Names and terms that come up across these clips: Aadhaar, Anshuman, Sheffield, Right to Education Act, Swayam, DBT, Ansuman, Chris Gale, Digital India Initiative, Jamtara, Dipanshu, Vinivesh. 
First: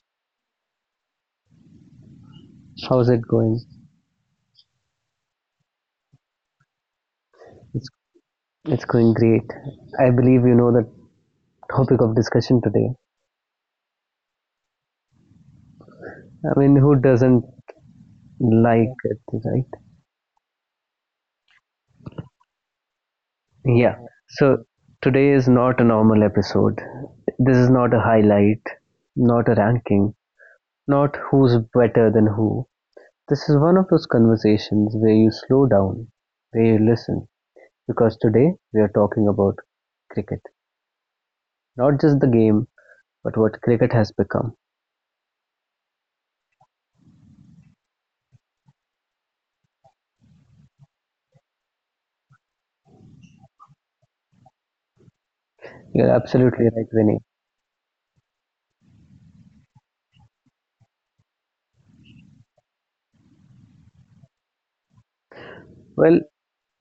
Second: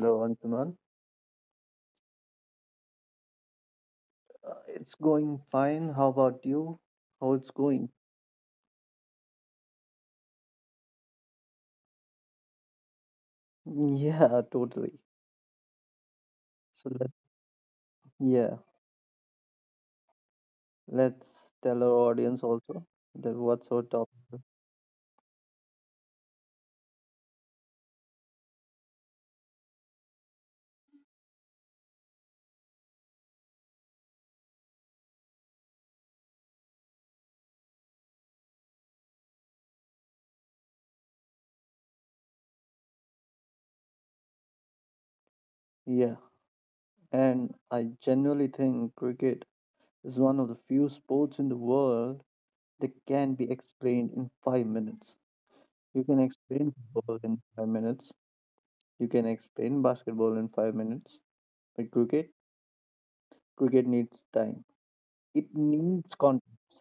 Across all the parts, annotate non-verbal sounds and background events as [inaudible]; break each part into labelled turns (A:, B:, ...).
A: Hello, Ansuman.
B: how's it going?
A: It's going fine. How about you? How it's
B: It's,
A: going?
B: it's going great. I believe you know the topic of discussion today.
A: Yeah, totally.
B: I mean,
A: So
B: who doesn't
A: yeah,
B: like it, right?
A: let's tell our audience also that what's our
B: Yeah,
A: top.
B: so today is not a normal episode. This is not a highlight, not a ranking, not who's better than who. This is one of those conversations where you slow down, where you listen, because today we're talking about cricket. Not just the game, but what cricket has become.
A: Yeah, and I genuinely think cricket is one of the few sports in the world that can be explained in 5 minutes. You
B: You're
A: can
B: absolutely
A: explain
B: right, Vinny.
A: football in 5 minutes. You can explain basketball in 5 minutes. But cricket, cricket needs time. It needs
B: Well,
A: context.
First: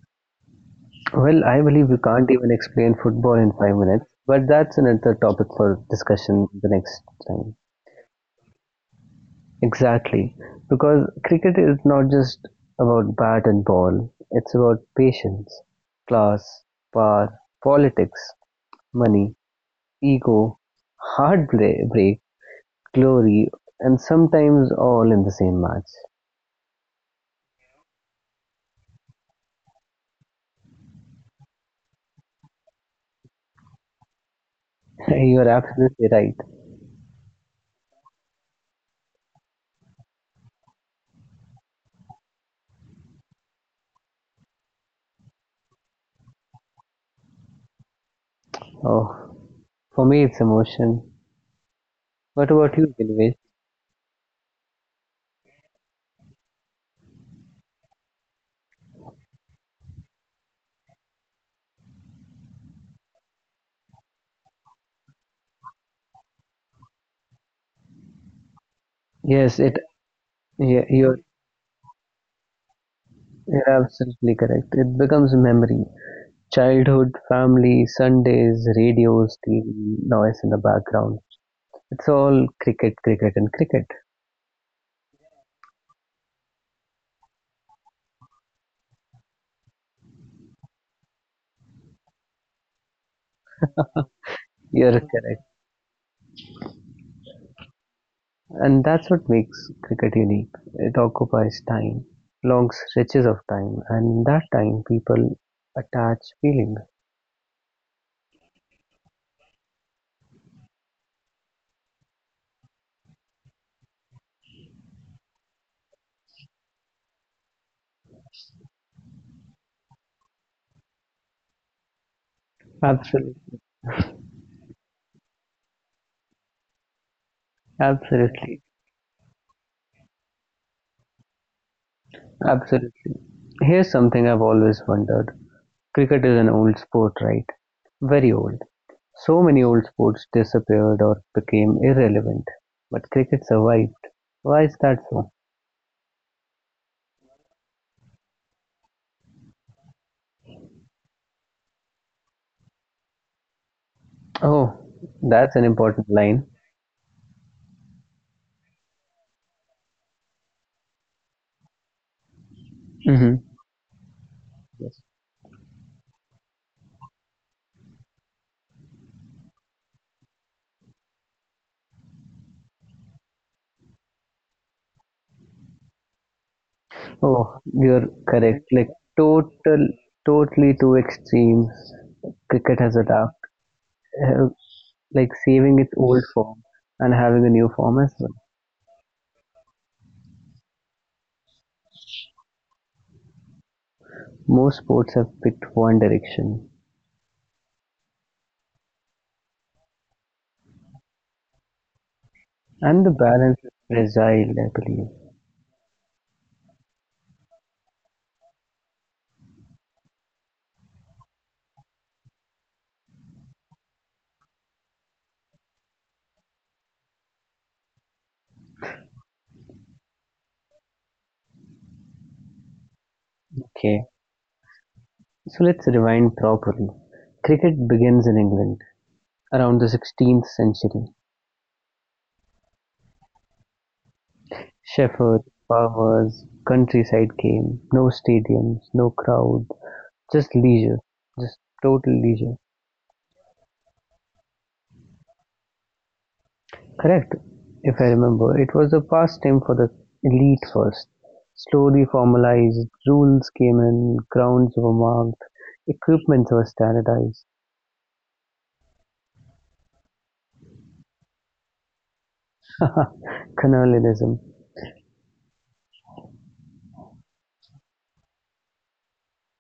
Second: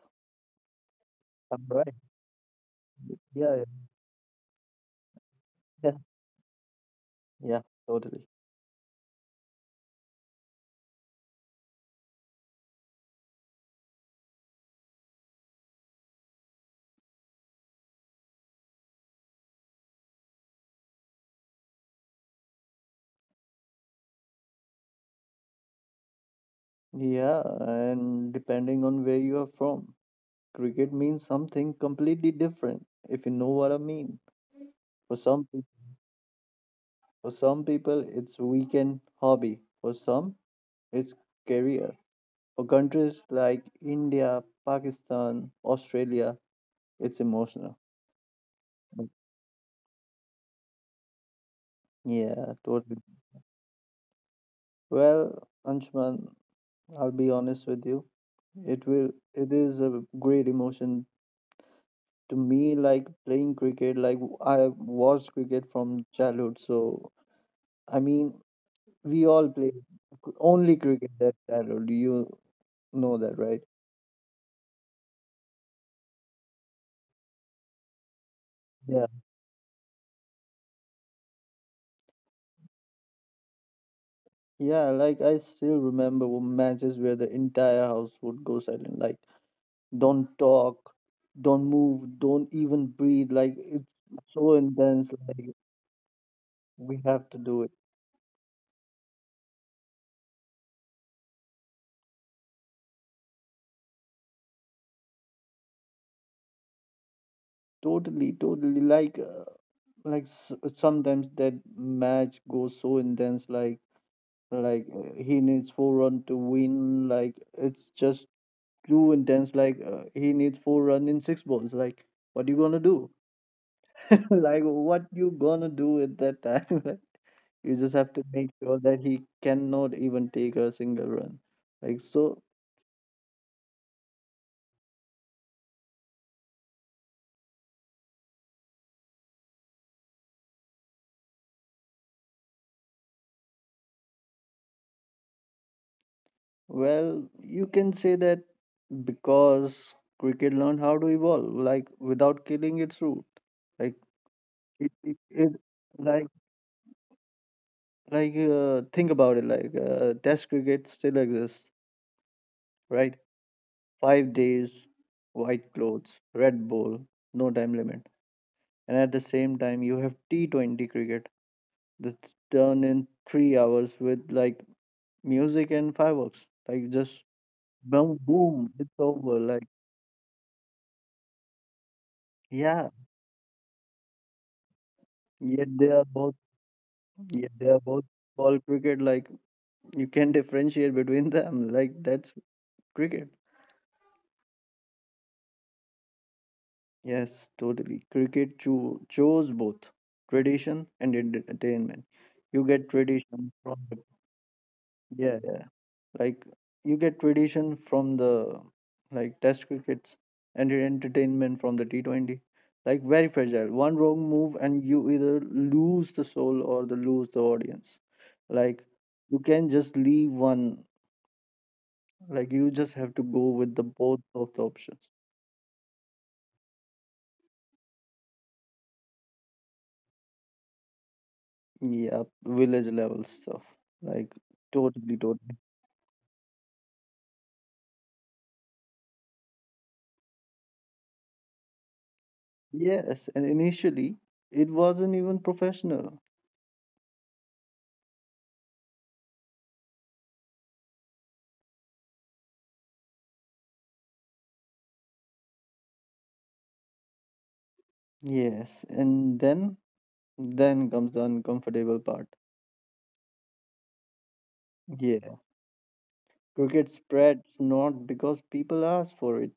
B: well, I
A: I'm
B: believe
A: right.
B: we can't even explain football in
A: Yeah,
B: 5 minutes, but that's another topic for
A: yeah.
B: discussion the next time.
A: Yeah, totally.
B: Exactly. Because cricket is not just about bat and ball, it's about patience, class, power, politics, money, ego, heartbreak, glory, and sometimes all in the same match.
A: Yeah, and depending on where you are from, cricket means something completely different, if you know what I mean.
B: [laughs]
A: For some,
B: You're
A: peo-
B: absolutely right.
A: for some people, it's weekend hobby. For some, it's career. For countries like India, Pakistan, Australia, it's emotional. Mm,
B: Oh, for me it's emotion. What
A: yeah,
B: about you,
A: totally.
B: Gilvesh?
A: Well, Anshuman, I'll be honest with you. It will. It is a great emotion to me, like playing cricket. Like, I watched cricket from childhood, so I mean we all
B: Yes,
A: play
B: it.
A: only
B: Yeah,
A: cricket at childhood, you know that, right?
B: you're absolutely correct. It becomes memory. Childhood, family, Sundays,
A: Yeah,
B: radios, TV, noise in the background. It's all cricket, cricket, and cricket.
A: yeah. Like, I still remember matches where the entire house would go silent, like don't talk, don't move, don't even breathe, like it's so
B: You're
A: intense,
B: correct.
A: like we have to do it.
B: And that's what makes cricket unique. It occupies time, long stretches of time, and in that time, people attach feelings.
A: Totally, totally. Like, like s- sometimes that match goes so intense, like he needs full run to win, like it's just too intense, like he needs full run in 6 balls, like what you gonna do?
B: Absolutely,
A: [laughs] Like, what you gonna do at that time? [laughs] Like, you just have to make
B: absolutely,
A: sure that he cannot even take a single run, like so.
B: absolutely. Here's something I've always wondered. Cricket is an old sport, right? Very old. So many old sports disappeared or became irrelevant, but cricket survived. Why is that so?
A: Well, you can say that because cricket learned how to evolve, like without killing its root. Like,
B: Oh,
A: it, it,
B: that's
A: it
B: an important
A: like
B: line.
A: think about it, like test cricket still exists, right?
B: Hmm.
A: 5 days, white clothes, Red Bull, no time limit. And at the same time, you have T20 cricket that's done in 3 hours with like music and fireworks. Like, just
B: Oh, you're
A: boom,
B: correct.
A: boom,
B: Like
A: it's over. Like,
B: total, totally two extremes. Cricket
A: yeah,
B: has adapted, uh, like
A: yet
B: saving its
A: they are
B: old
A: both,
B: form and having a
A: yet they
B: new
A: are
B: form
A: both
B: as well.
A: ball cricket. Like, you can [laughs] differentiate between them. Like, that's cricket.
B: Most sports have picked one direction,
A: Yes, totally. Cricket chose both tradition and entertainment. You get
B: and the
A: tradition
B: balance
A: from.
B: is fragile, I believe.
A: Yeah, yeah. Like, you get tradition from the, like, test crickets, and your entertainment from the T20. Like, very fragile. One wrong move and you either lose the soul or the lose the audience. Like, you can just leave one. Like, you just have to go with the
B: Okay,
A: both of the options.
B: so let's rewind properly. Cricket begins in England around the 16th century.
A: Yeah, village level stuff. Like, totally,
B: Sheffield,
A: totally.
B: Powers, countryside game, no stadiums, no crowd, just leisure, just total leisure.
A: Yes, and initially it wasn't even professional.
B: Correct, if I remember. It was a pastime for the elite first. Slowly formalized, rules came in, grounds were marked, equipment was standardized,
A: Yes, and then comes the uncomfortable part.
B: colonialism,
A: Yeah, cricket spreads not because people asked for it,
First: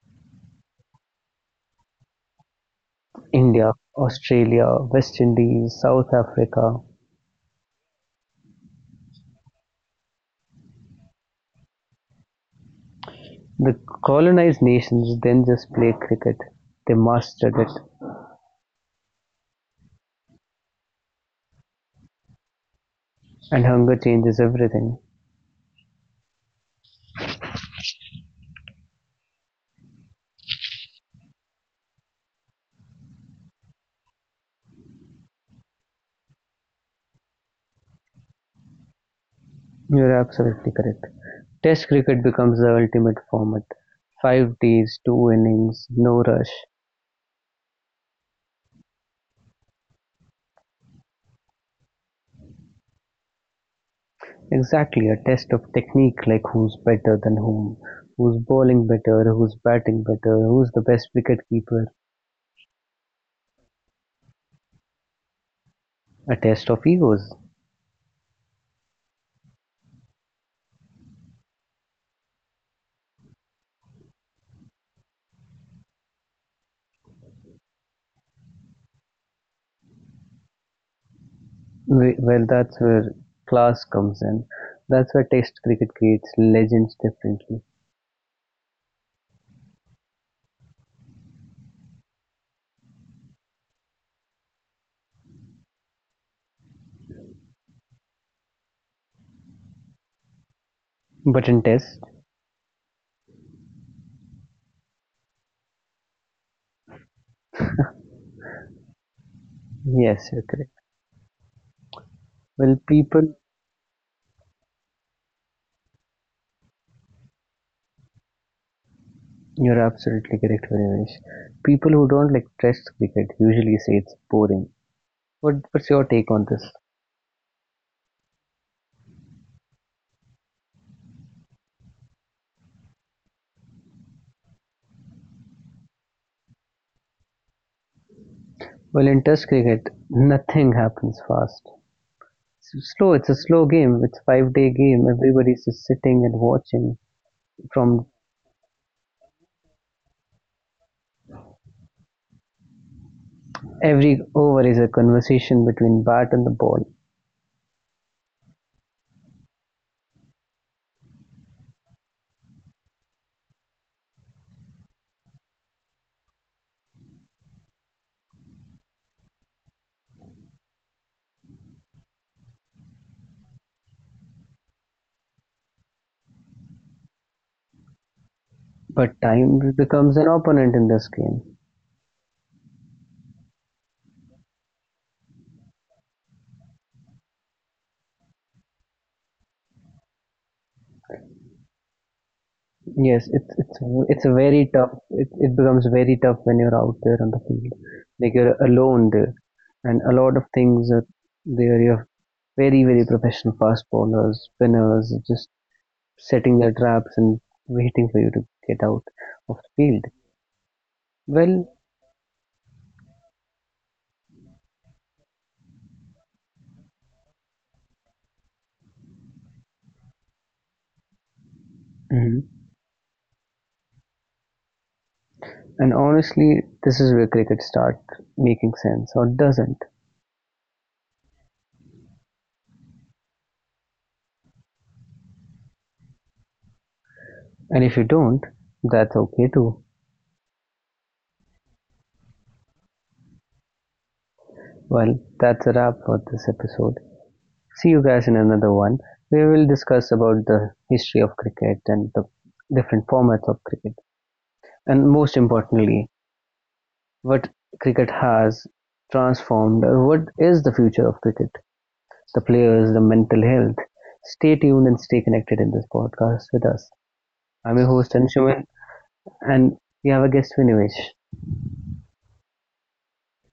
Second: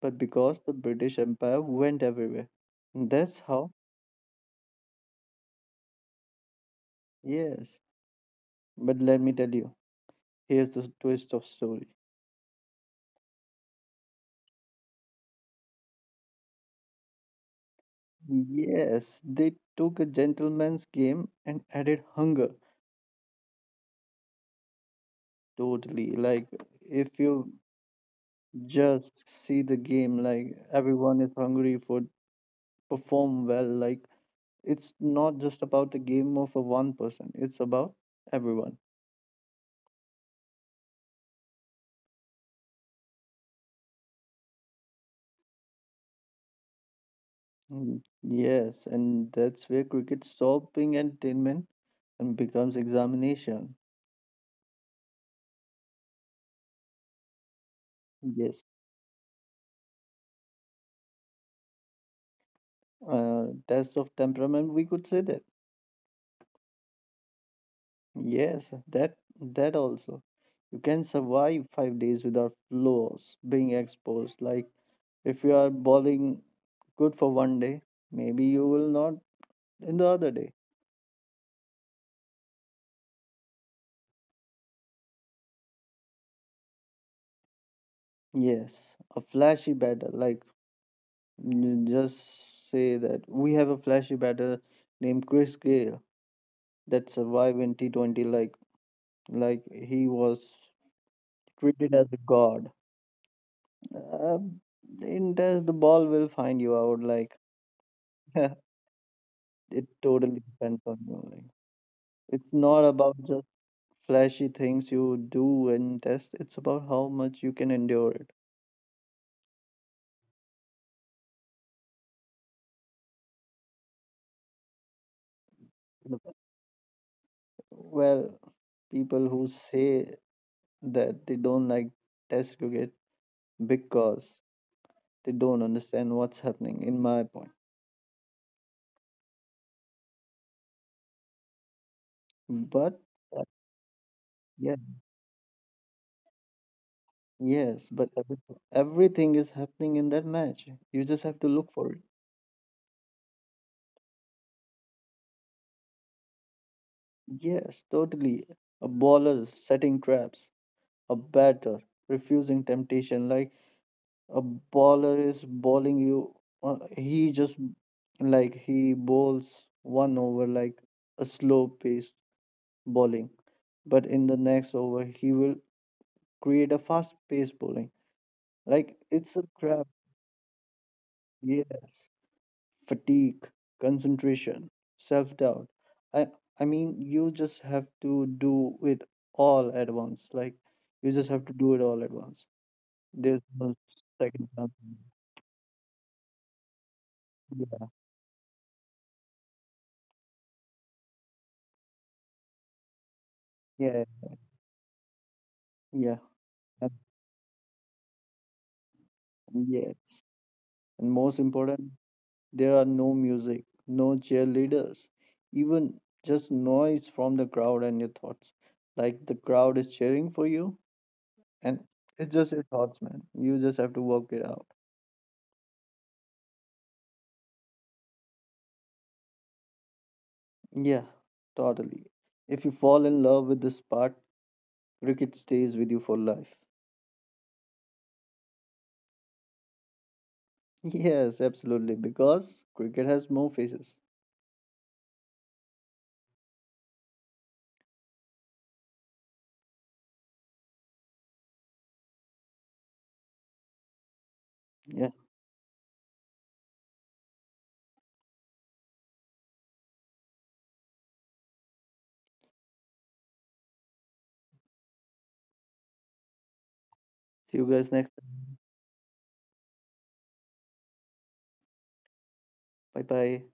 A: but because the British Empire went everywhere. That's how,
B: India, Australia, West Indies, South Africa,
A: yes. But let me tell you, here's the twist of story.
B: the colonised nations then just play cricket, they mastered it,
A: Yes, they took a gentleman's game and added hunger.
B: and hunger changes everything.
A: Totally. Like, if you just see the game, like, everyone is hungry for perform well, like, it's not just about the game of a one person, it's about everyone.
B: You're absolutely correct. Test cricket becomes the ultimate format. 5 days, two innings, no rush.
A: Mm, yes, and that's where cricket stops being entertainment and becomes examination.
B: Exactly, a test of technique like who's better than whom, who's
A: Yes,
B: bowling better, who's batting better, who's the best wicket keeper.
A: test of temperament, we could say that.
B: A test of egos.
A: Yes, that also. You can survive 5 days without flaws being exposed. Like, if you are bowling good for one day, maybe you will not in the other day.
B: Well, that's where class comes in. That's where test cricket creates legends differently.
A: Yes, a flashy batter like just say that we have a flashy batter named Chris Gale that survived in T20, like he was
B: But in
A: treated
B: tests,
A: as a god. Uh, in test, the ball will find you out. Like, [laughs] it
B: yes,
A: totally
B: you're correct.
A: depends on you. Like, it's
B: Well,
A: not about
B: people,
A: just flashy things you do in test. It's about how much you can endure it.
B: you're absolutely correct, Harimesh. People who don't like Test cricket usually say it's boring. What's your take on this?
A: Well, people who say that they don't like test cricket because they don't understand what's happening, in my point.
B: Well, in Test cricket, nothing happens fast. It's
A: But
B: slow. It's a
A: uh,
B: slow game. It's five-day
A: yeah,
B: game. Everybody's just sitting and watching.
A: yes,
B: From
A: but everything is happening in that match. You just have to look for it.
B: every over is a conversation between bat and the ball.
A: Yes, totally. A baller setting traps, a batter refusing temptation. Like, a baller is bowling you, he just, like he bowls one over like a slow paced bowling, but in the next over he will create a fast paced bowling, like
B: But
A: it's a
B: time
A: trap.
B: becomes an opponent in this game.
A: Yes, fatigue, concentration, self doubt. I, I mean, you just have to do it all at once. Like, you just have to do it all at once.
B: Yes,
A: There's
B: it's
A: no
B: it's it's a
A: second
B: very
A: chance.
B: tough. It becomes very tough when you're out there on the field,
A: Yeah,
B: like you're alone there, and a lot of things are there. You have very very professional fast
A: yeah,
B: bowlers, spinners, just
A: yeah.
B: setting their
A: and-
B: traps and waiting for you to get out of the
A: Yes.
B: field.
A: And most
B: Well,
A: important, there are no music, no cheerleaders, even just noise from the crowd and your thoughts. Like, the crowd is cheering for you, and it's
B: mhm,
A: just your thoughts, man. You just have to work it out.
B: and honestly, this is where cricket starts making sense or doesn't.
A: Yeah, totally. If you fall in love with the sport, cricket stays with you for life.
B: And if you don't, that's okay too.
A: [laughs] Yes, absolutely, because cricket has more faces.
B: Well, that's a wrap for this episode. See you guys in another one. We will discuss about the history of cricket and the different formats of cricket, and
A: Yeah.
B: most importantly, what cricket has transformed what is the future of cricket, the players, the mental health. Stay tuned and stay connected in this podcast with us.
A: See you
B: I'm your
A: guys next
B: host
A: time.
B: Anshuman, and we have a guest, Vinivesh.
A: Bye bye.